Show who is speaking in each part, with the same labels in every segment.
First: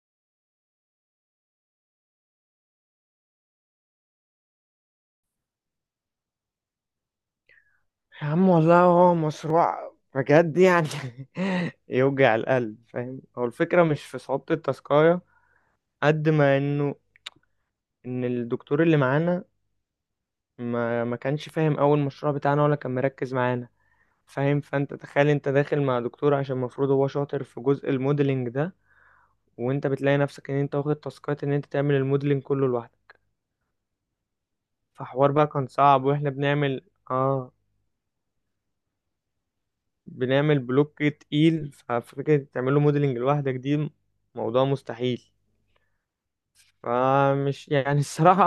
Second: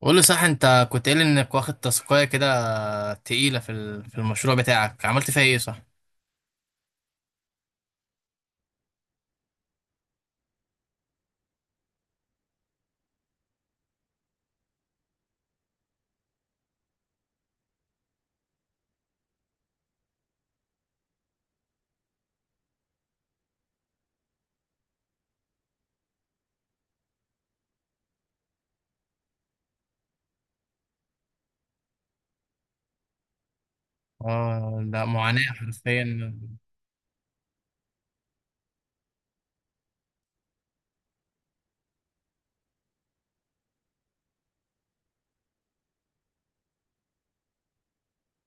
Speaker 1: قول لي صح، انت كنت قايل انك واخد تاسكايه كده تقيله في المشروع بتاعك، عملت فيها ايه؟ صح.
Speaker 2: يا عم، والله هو مشروع بجد يعني. يوجع القلب. فاهم؟ هو الفكرة مش في صعوبة التاسكاية قد ما انه ان الدكتور اللي معانا ما كانش فاهم اول مشروع بتاعنا ولا كان مركز معانا. فاهم؟ فانت تخيل، انت داخل مع دكتور عشان المفروض هو شاطر في جزء الموديلنج ده، وانت بتلاقي نفسك ان انت واخد تاسكات ان انت تعمل الموديلنج كله لوحدك.
Speaker 1: اه لا،
Speaker 2: فحوار
Speaker 1: معاناه
Speaker 2: بقى كان صعب. واحنا
Speaker 1: حرفيا.
Speaker 2: اه بنعمل بلوك تقيل، ففكرة تعمل له موديلنج لوحدك دي موضوع مستحيل. فمش يعني الصراحة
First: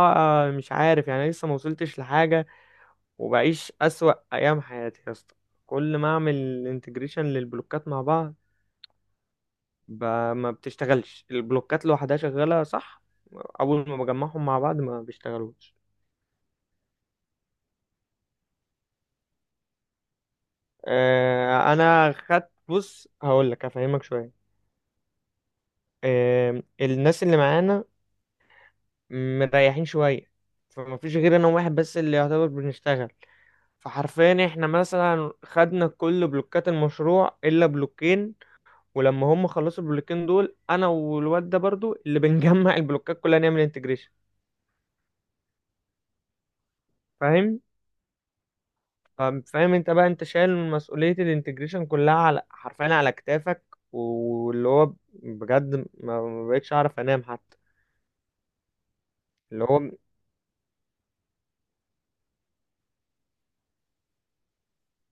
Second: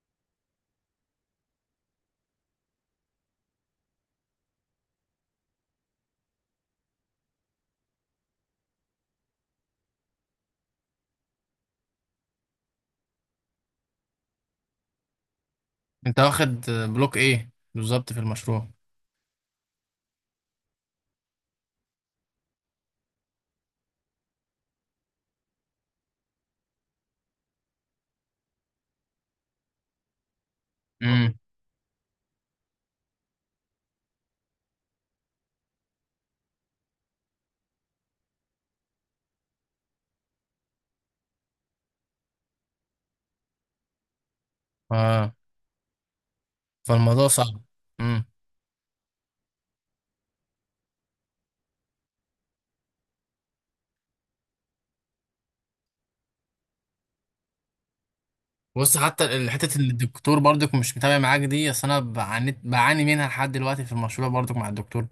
Speaker 2: مش عارف، يعني لسه ما وصلتش لحاجة، وبعيش أسوأ أيام حياتي يا اسطى. كل ما أعمل انتجريشن للبلوكات مع بعض ب... ما بتشتغلش. البلوكات لوحدها شغالة، صح. أول ما بجمعهم مع بعض ما بيشتغلوش.
Speaker 1: انت واخد بلوك ايه بالظبط في المشروع؟
Speaker 2: أنا خدت، بص هقول لك أفهمك شوية. الناس اللي معانا مريحين شوية، فما فيش
Speaker 1: امم.
Speaker 2: غير انا واحد بس اللي يعتبر بنشتغل. فحرفيا احنا مثلا خدنا كل بلوكات المشروع الا بلوكين، ولما هم خلصوا البلوكين دول انا والواد ده برضو اللي بنجمع البلوكات كلها نعمل انتجريشن.
Speaker 1: اه. فالموضوع صعب.
Speaker 2: فاهم،
Speaker 1: امم.
Speaker 2: فاهم، فاهم. انت بقى، انت شايل مسؤولية الانتجريشن كلها، على حرفيا على كتافك. واللي هو بجد ما بقتش اعرف انام حتى.
Speaker 1: بص،
Speaker 2: اللي
Speaker 1: حته
Speaker 2: هو
Speaker 1: ان الدكتور برضك مش متابع معاك دي، اصل انا بعاني منها لحد دلوقتي في المشروع برضك مع الدكتور.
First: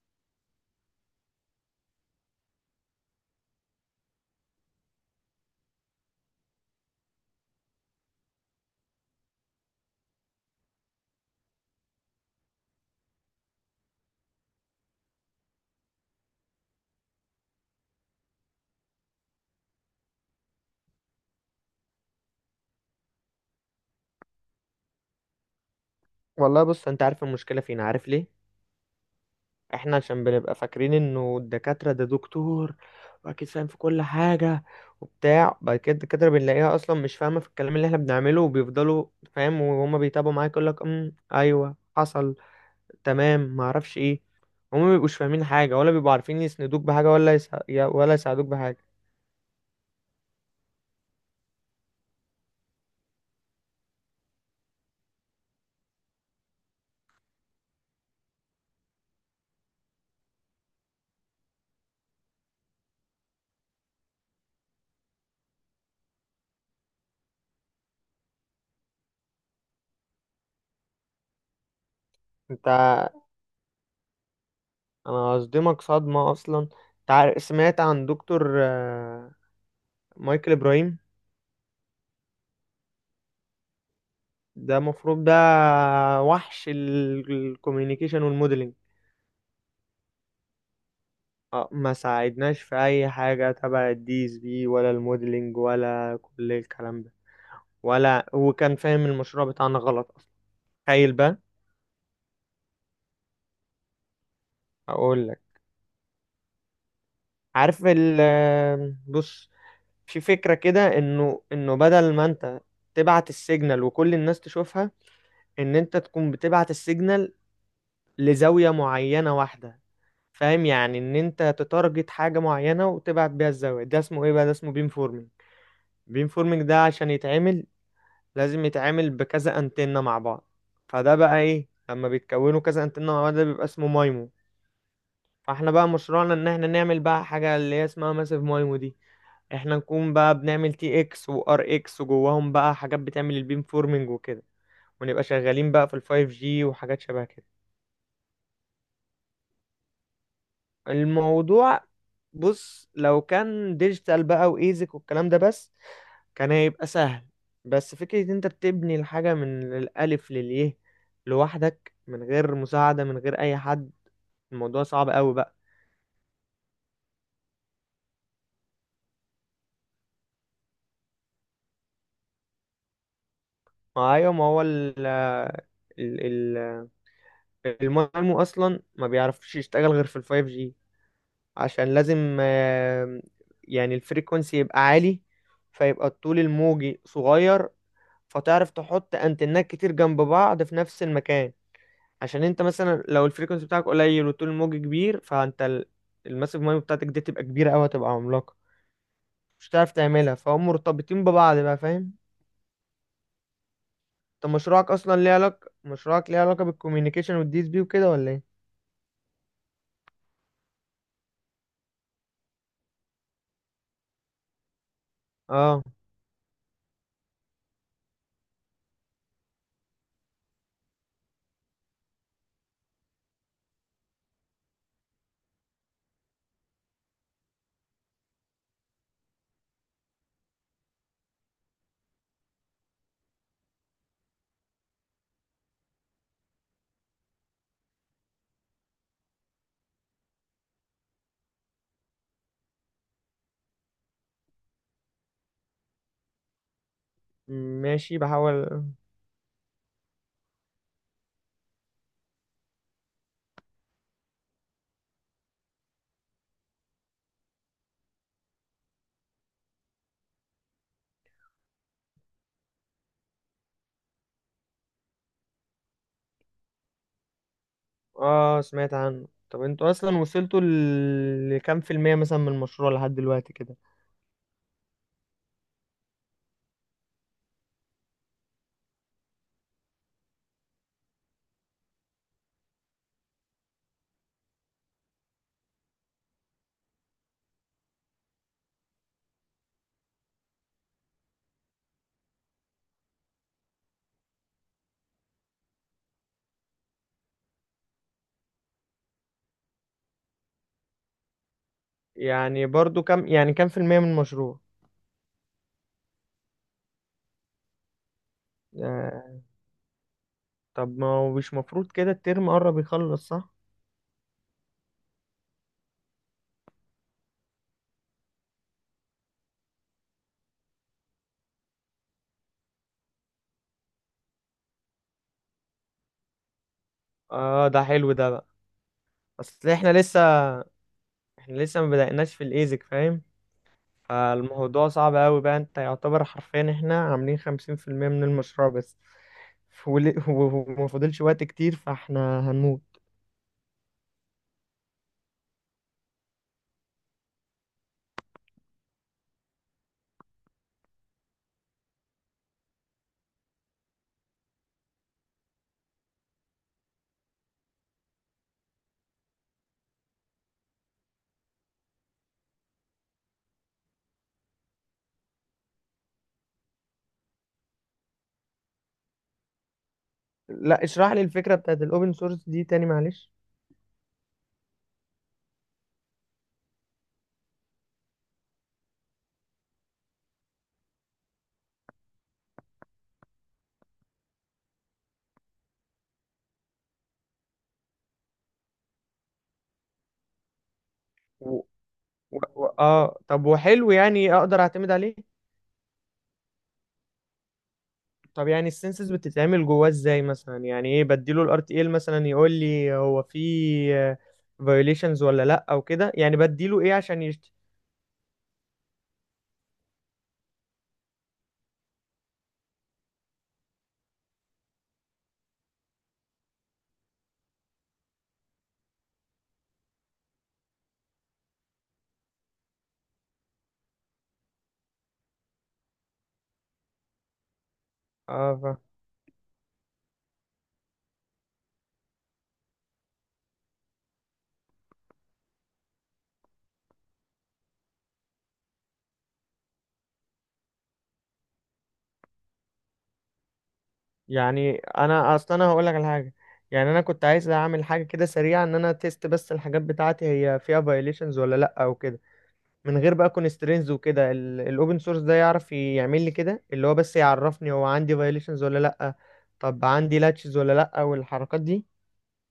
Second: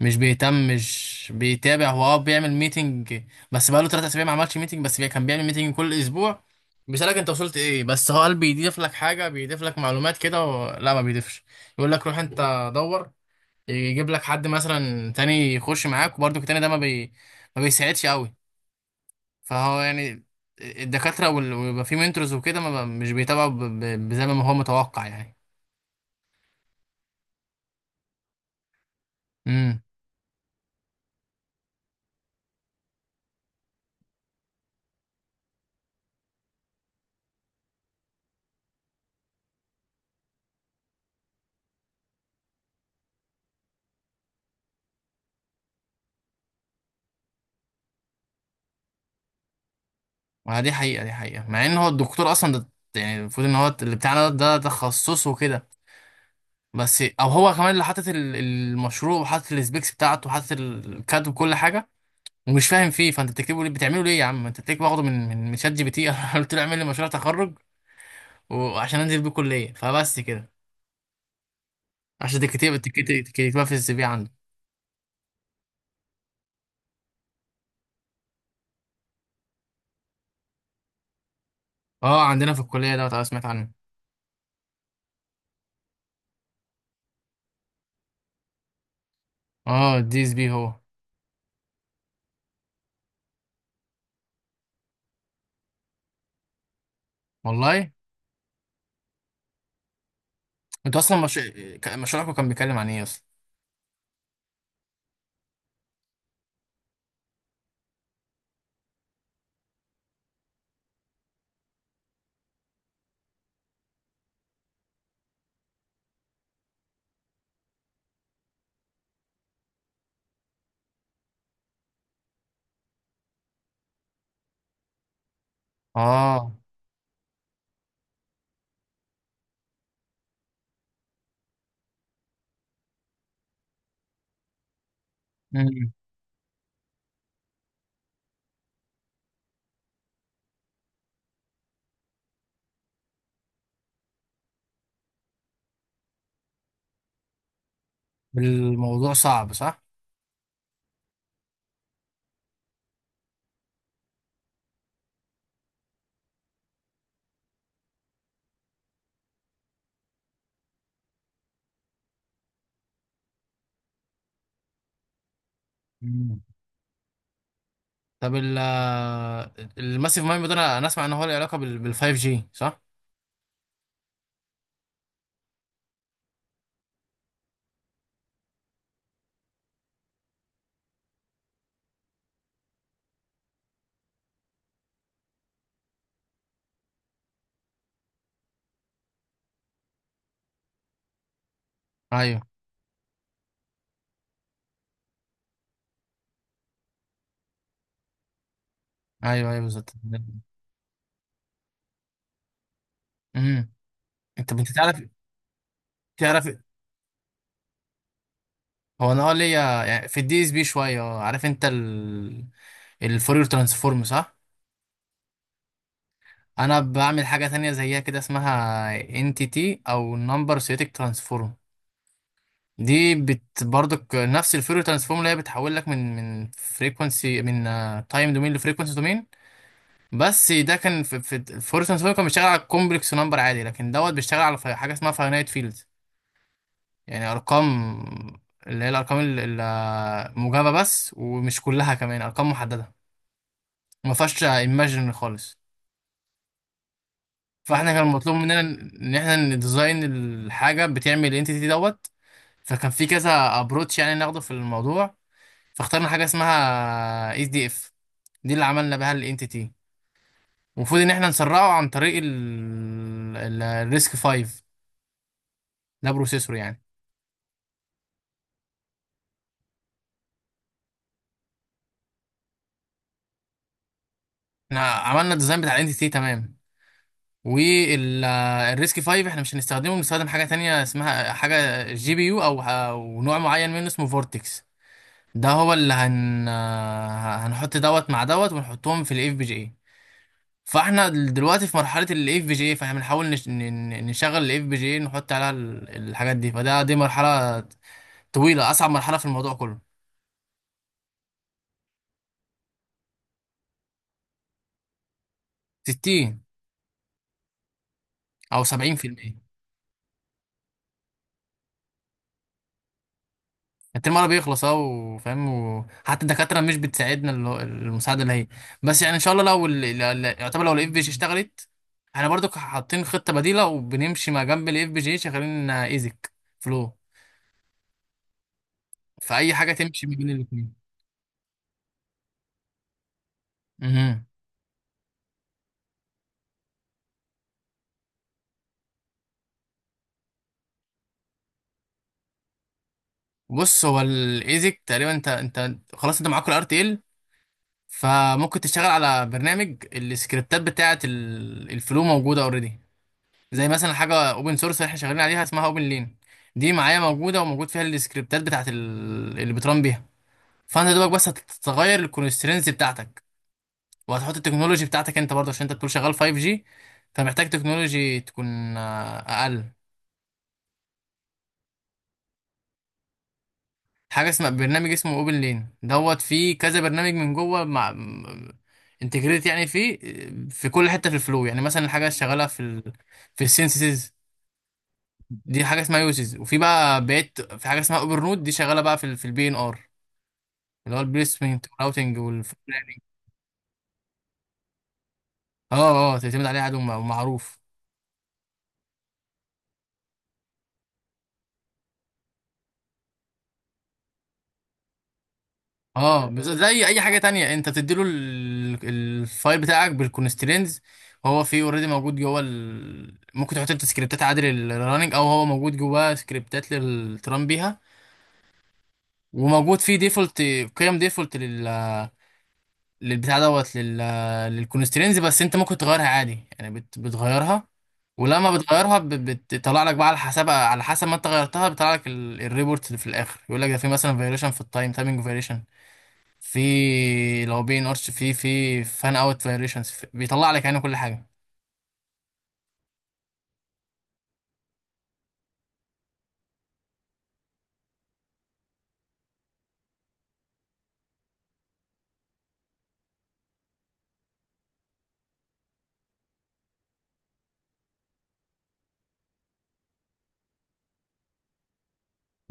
Speaker 1: مش بيهتم، مش بيتابع. هو اه بيعمل ميتنج، بس بقاله تلات اسابيع ما عملش ميتنج. بس كان بيعمل ميتنج كل اسبوع، بيسألك انت وصلت ايه. بس هو قال بيضيف لك حاجة، بيضيف لك معلومات كده لا، ما بيضيفش. يقول لك روح انت دور، يجيب لك حد مثلا تاني يخش معاك، وبرضه التاني ده ما بيساعدش قوي. فهو يعني الدكاترة ويبقى في منتورز وكده ما ب... مش بيتابعوا زي ما هو متوقع
Speaker 2: والله بص، انت عارف المشكلة فين؟ عارف ليه؟
Speaker 1: يعني.
Speaker 2: احنا عشان بنبقى فاكرين انه الدكاترة ده دكتور واكيد فاهم في كل حاجة وبتاع، بعد كده الدكاترة بنلاقيها اصلا مش فاهمة في الكلام اللي احنا بنعمله، وبيفضلوا فاهم، وهما بيتابعوا معاك يقول لك ايوه حصل، تمام، ما اعرفش ايه. هما ما بيبقوش فاهمين حاجة، ولا بيبقوا عارفين يسندوك بحاجة، ولا يساعدوك بحاجة.
Speaker 1: ما دي حقيقة، دي حقيقة، مع ان هو الدكتور اصلا ده يعني المفروض ان هو اللي بتاعنا ده تخصصه وكده. بس او هو كمان اللي حاطط المشروع وحاطط السبيكس بتاعته وحاطط الكاد وكل حاجة، ومش فاهم فيه. فانت بتكتبه ليه، بتعمله ليه يا عم؟ انت بتكتب واخده من شات جي بي تي. أنا قلت له اعمل لي مشروع تخرج وعشان انزل بيه كلية، فبس كده. عشان
Speaker 2: انت
Speaker 1: تكتبها في السي في عنده.
Speaker 2: انا هصدمك صدمة. اصلا انت سمعت عن دكتور مايكل ابراهيم؟
Speaker 1: اه، عندنا في الكلية ده، أنا سمعت عنه.
Speaker 2: ده المفروض ده وحش الكوميونيكيشن والموديلنج.
Speaker 1: اه الدي اس بي هو.
Speaker 2: ما ساعدناش في اي حاجه تبع الDSP ولا الموديلنج ولا كل الكلام ده.
Speaker 1: والله.
Speaker 2: ولا هو كان فاهم المشروع بتاعنا غلط اصلا.
Speaker 1: انتوا
Speaker 2: تخيل
Speaker 1: اصلا
Speaker 2: بقى.
Speaker 1: مش... مشروعكم كان بيتكلم عن ايه اصلا؟
Speaker 2: اقول لك، عارف ال آه، بص، في فكره كده انه بدل ما انت تبعت السيجنال وكل الناس تشوفها، ان انت تكون بتبعت السيجنال لزاويه معينه واحده. فاهم؟ يعني ان انت تتارجت حاجه معينه وتبعت بيها الزاويه. ده اسمه ايه بقى؟ ده اسمه بيم فورمينج. بيم
Speaker 1: اه.
Speaker 2: فورمينج ده عشان يتعمل لازم يتعامل بكذا انتنة مع بعض. فده بقى ايه لما بيتكونوا كذا انتنة مع بعض؟ ده بيبقى اسمه مايمو. فاحنا بقى مشروعنا ان احنا نعمل بقى حاجة اللي هي اسمها ماسيف مايمو دي. احنا نكون بقى بنعمل TX وRX، وجواهم بقى حاجات بتعمل البيم فورمينج وكده، ونبقى شغالين بقى في ال5G وحاجات شبه كده.
Speaker 1: الموضوع صعب صح؟
Speaker 2: الموضوع بص، لو كان ديجيتال بقى وايزك والكلام ده بس، كان هيبقى سهل. بس فكرة إن انت بتبني الحاجة من الألف لليه لوحدك، من غير مساعدة، من غير أي حد، الموضوع صعب أوي بقى.
Speaker 1: مم. طب الماسيف مايند ده، انا اسمع ان هو له علاقه بال 5 جي صح؟
Speaker 2: ما أيوة، ما هو ال ال- المعلم أصلا ما بيعرفش يشتغل غير في ال5G. عشان لازم يعني الفريكونسي يبقى عالي، فيبقى الطول الموجي صغير، فتعرف تحط أنتنات كتير جنب بعض في نفس المكان.
Speaker 1: ايوه.
Speaker 2: عشان انت مثلا لو الفريكونسي بتاعك قليل وطول الموج كبير، فانت الماسيف مايند بتاعتك دي تبقى كبيره قوي، هتبقى عملاقه.
Speaker 1: ايوه
Speaker 2: مش
Speaker 1: بالظبط.
Speaker 2: هتعرف تعملها. فهم مرتبطين ببعض بقى، فاهم.
Speaker 1: امم.
Speaker 2: انت
Speaker 1: انت تعرف،
Speaker 2: مشروعك ليه
Speaker 1: تعرف،
Speaker 2: علاقه بالكوميونيكيشن والدي اس بي وكده ولا ايه؟
Speaker 1: هو انا اه ليا يعني في الدي اس بي شويه. عارف انت الفورير ترانسفورم صح؟
Speaker 2: اه،
Speaker 1: انا بعمل حاجه تانية زيها كده، اسمها انتيتي او نمبر سيتيك ترانسفورم. دي بت برضك نفس الفورير ترانسفورم اللي هي بتحول لك من فريكونسي، من تايم دومين لفريكونسي دومين. بس ده كان في فورس سوبر، كان بيشتغل على كومبلكس نمبر عادي، لكن دوت بيشتغل على حاجه اسمها فاينايت فيلد، يعني ارقام، اللي هي الارقام الموجبه بس، ومش كلها، كمان ارقام محدده، ما فيهاش ايماجن خالص. فاحنا كان
Speaker 2: ماشي،
Speaker 1: مطلوب مننا
Speaker 2: بحاول.
Speaker 1: ان احنا نديزاين الحاجه بتعمل الانتيتي دوت. فكان في كذا ابروتش يعني ناخده في الموضوع، فاخترنا حاجه اسمها اس دي اف. دي اللي عملنا بها الانتيتي. المفروض ان احنا نسرعه عن طريق الريسك 5. ده بروسيسور يعني.
Speaker 2: اه، سمعت عنه. طب انتوا اصلا وصلتوا لكام في المية مثلا من المشروع لحد دلوقتي كده؟
Speaker 1: احنا عملنا الديزاين بتاع الانتيتي تمام، والريسك 5 احنا مش هنستخدمه، بنستخدم حاجه تانية اسمها حاجه جي بي يو او أو نوع معين منه اسمه فورتكس. ده هو اللي هن آه، هنحط دوت مع دوت ونحطهم في الاف بي جي اي. فاحنا دلوقتي في مرحله الاف بي جي اي، فاحنا بنحاول نشغل الاف بي جي اي، نحط عليها الحاجات دي. فده دي مرحله طويله، اصعب مرحله في الموضوع كله.
Speaker 2: يعني برضو كام؟ يعني كام في المية من المشروع؟
Speaker 1: 60 او 70%.
Speaker 2: آه. طب ما هو مش مفروض كده الترم قرب يخلص، صح؟
Speaker 1: الترم الأول بيخلص اه وفاهم، وحتى الدكاترة مش بتساعدنا، المساعدة اللي هي. بس يعني إن شاء الله لو يعتبر لو الإف بي جي اشتغلت، احنا برضو حاطين خطة بديلة وبنمشي ما جنب الإف بي جي شغالين إيزك، فلو
Speaker 2: اه، ده حلو ده بقى.
Speaker 1: فأي
Speaker 2: اصل
Speaker 1: حاجة
Speaker 2: احنا
Speaker 1: تمشي ما
Speaker 2: لسه
Speaker 1: بين الاتنين.
Speaker 2: احنا لسه ما بدأناش في الايزك، فاهم.
Speaker 1: مهم.
Speaker 2: فالموضوع صعب قوي بقى. انت يعتبر حرفيا احنا عاملين 50% من المشروع بس، وما فاضلش وقت كتير، فاحنا هنموت.
Speaker 1: بص هو الإيزك تقريبا، أنت خلاص أنت معاك الار تي ال، فممكن تشتغل على برنامج السكريبتات بتاعة الفلو موجودة أوريدي. زي مثلا حاجه اوبن سورس احنا شغالين عليها اسمها اوبن لين. دي معايا موجوده، وموجود فيها السكريبتات بتاعت اللي بترن بيها. فانت دوبك بس هتغير الكونسترينز بتاعتك، وهتحط التكنولوجي بتاعتك انت برضه، عشان انت بتقول شغال 5G، فمحتاج تكنولوجي تكون اقل.
Speaker 2: لا، اشرح لي الفكرة بتاعت الاوبن سورس دي تاني، معلش.
Speaker 1: حاجه اسمها برنامج اسمه اوبن لين دوت، فيه كذا برنامج من جوه مع انتجريت يعني. فيه في كل حته في الفلو يعني. مثلا الحاجه شغاله في السينسز، دي حاجه اسمها يوزز. وفي بقى بقيت في حاجه اسمها اوبر نود، دي شغاله بقى في في البي ان ار، اللي هو
Speaker 2: و...
Speaker 1: البليسمنت والراوتنج والفلاننج.
Speaker 2: اه، طب وحلو. يعني اقدر اعتمد عليه؟
Speaker 1: اه. اه تعتمد عليه، عدو معروف.
Speaker 2: طب يعني السنسز بتتعمل جواه ازاي مثلا؟ يعني ايه بديله؟ الRTL مثلا يقول لي هو في فيوليشنز ولا لا او كده؟
Speaker 1: اه
Speaker 2: يعني بديله
Speaker 1: زي
Speaker 2: ايه
Speaker 1: اي حاجه
Speaker 2: عشان
Speaker 1: تانية، انت بتديله الفايل بتاعك بالكونسترينز. هو فيه اوريدي موجود ممكن تحط انت سكريبتات عادي للرننج، او هو موجود جواه سكريبتات للتران بيها. وموجود فيه ديفولت، قيم ديفولت للبتاع دوت للكونسترينز. بس انت ممكن تغيرها عادي يعني بتغيرها. ولما
Speaker 2: اه.
Speaker 1: بتغيرها بتطلع لك بقى على حسب، على حسب ما انت غيرتها، بيطلع لك الريبورت اللي في الاخر يقول لك ده في مثلا فيريشن في التايم، تايمينج فيريشن، في لو بي ان ارش، في فان اوت فيريشنز، بيطلع لك يعني كل حاجه.
Speaker 2: يعني انا هقول لك على حاجه. يعني انا كنت عايز اعمل حاجه كده سريعه، ان انا تيست بس الحاجات بتاعتي هي فيها فايليشنز ولا لا او كده، من غير بقى كونسترينز وكده. الاوبن سورس ده يعرف يعمل لي كده اللي هو بس يعرفني هو عندي فايليشنز ولا لا؟ طب عندي لاتشز ولا لا والحركات دي؟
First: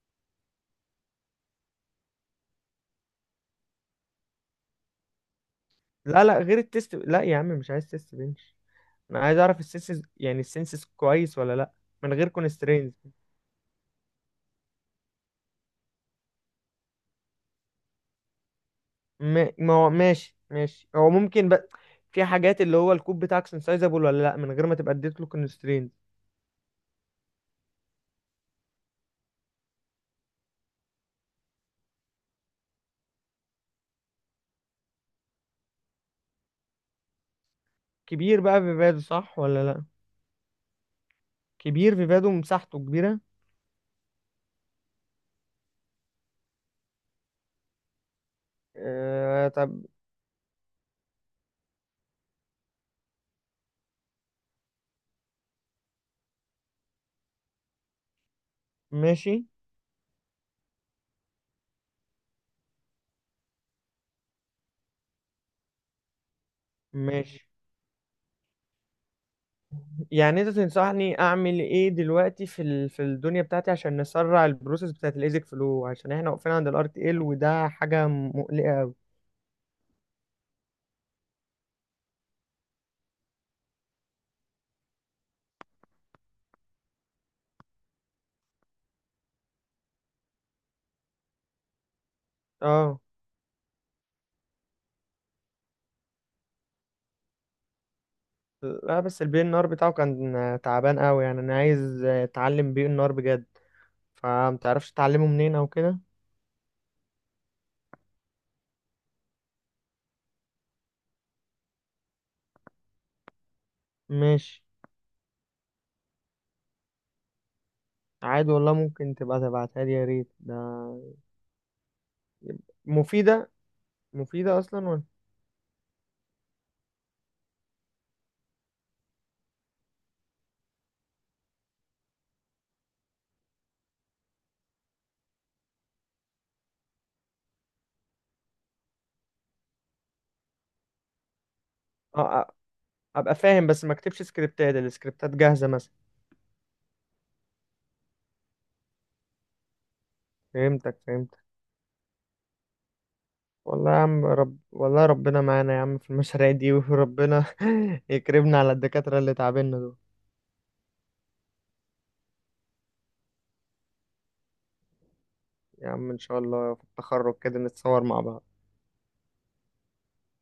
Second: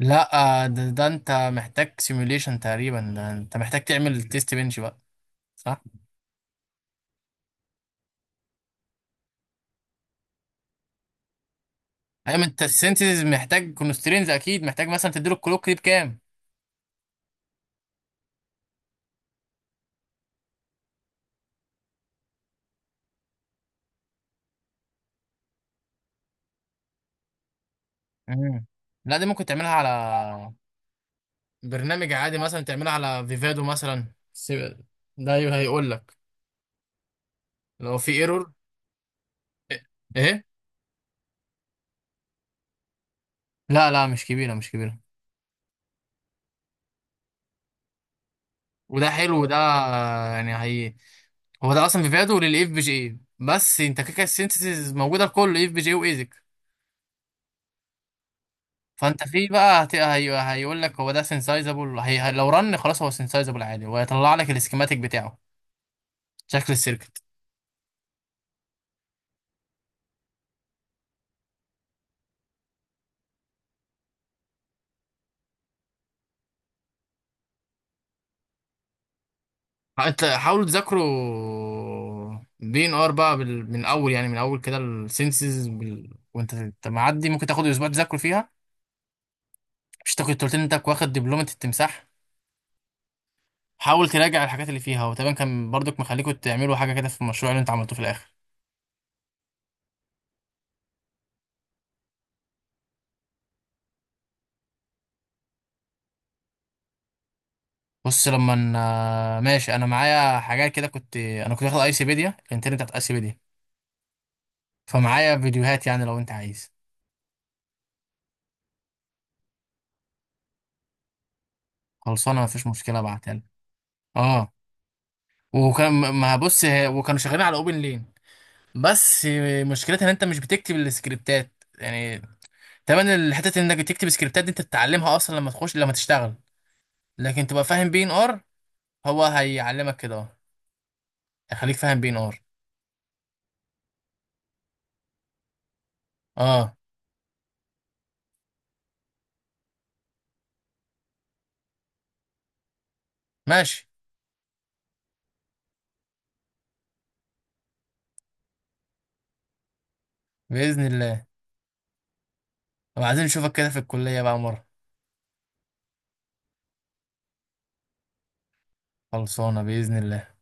Speaker 1: لا ده انت محتاج سيموليشن تقريبا، ده انت محتاج تعمل تيست بنش بقى صح؟
Speaker 2: لا، لا غير التيست. لا يا عم، مش عايز تيست بنش. انا عايز اعرف السنسز، يعني السنسز كويس ولا لا من غير
Speaker 1: ايوه، ما انت
Speaker 2: كونسترينز.
Speaker 1: السينثيسيس محتاج كونسترينز اكيد، محتاج مثلا تديله الكلوك دي بكام.
Speaker 2: ما هو ماشي ماشي، هو ممكن بقى في حاجات اللي هو الكوب بتاعك سنسايزابل ولا لا من غير ما تبقى اديت له كونسترينت؟
Speaker 1: مم. لا دي ممكن تعملها على برنامج عادي، مثلا تعملها على فيفادو مثلا، ده هيقول لك لو في
Speaker 2: كبير
Speaker 1: ايرور.
Speaker 2: بقى فيفادو، صح ولا لا؟
Speaker 1: ايه.
Speaker 2: كبير فيفادو، مساحته كبيرة؟
Speaker 1: لا لا، مش كبيره، مش كبيره. وده حلو،
Speaker 2: آه،
Speaker 1: وده
Speaker 2: طب
Speaker 1: يعني هي هو ده اصلا فيفادو للاف بي جي إيه. بس انت كده كده السينثيسيز موجوده لكل اف بي جي وايزك. فانت
Speaker 2: ماشي
Speaker 1: في بقى هيقول لك هو ده سينسايزابل. لو رن خلاص هو سينسايزابل عادي، وهيطلع لك السكيماتيك بتاعه، شكل السيركت.
Speaker 2: ماشي. يعني انت تنصحني اعمل ايه دلوقتي في الدنيا بتاعتي عشان نسرع البروسيس بتاعت الايزك فلو، عشان احنا واقفين عند الRTL وده حاجة مقلقة قوي.
Speaker 1: انت حاولوا تذاكروا دي ان ار بقى من اول، يعني من اول كده السنسز وانت انت معدي، ممكن تاخد اسبوع تذاكروا فيها. مش انت كنت قلت لي انت واخد دبلومه التمساح؟
Speaker 2: اه.
Speaker 1: حاول تراجع الحاجات اللي فيها، وتقريبا كان برضك مخليكوا تعملوا حاجه كده في المشروع اللي انت عملته في الاخر.
Speaker 2: لا، بس الPnR بتاعه كان تعبان قوي، يعني انا عايز اتعلم PnR بجد. فمتعرفش تعلمه منين او كده؟
Speaker 1: بص ماشي، انا معايا حاجات كده. كنت واخد ايسيبيديا، الانترنت بتاعت ايسيبيديا،
Speaker 2: ماشي.
Speaker 1: فمعايا فيديوهات. يعني لو انت عايز،
Speaker 2: عادي والله، ممكن تبقى تبعتها لي يا ريت ده.
Speaker 1: خلصانه، مفيش مشكله ابعتها لك.
Speaker 2: مفيدة،
Speaker 1: اه.
Speaker 2: مفيدة اصلا ولا؟
Speaker 1: وكان ما بص، وكانوا شغالين على اوبن لين. بس مشكلتها ان انت مش بتكتب السكريبتات يعني. تمام الحتة انك تكتب سكريبتات دي انت تتعلمها اصلا لما تخش، لما تشتغل. لكن تبقى فاهم بي ان ار. هو هيعلمك كده، اه هيخليك فاهم بي ان ار.
Speaker 2: اه، ابقى فاهم بس ما اكتبش سكريبتات. السكريبتات جاهزة مثلا.
Speaker 1: اه.
Speaker 2: فهمتك، فهمتك.
Speaker 1: ماشي.
Speaker 2: والله يا عم، والله ربنا معانا يا عم في المشاريع دي، وربنا يكرمنا على الدكاترة اللي تعبنا دول.
Speaker 1: باذن الله. وعايزين نشوفك كده في الكلية بقى مرة.
Speaker 2: يا عم ان شاء الله في التخرج كده نتصور مع بعض.
Speaker 1: خلصانة باذن الله.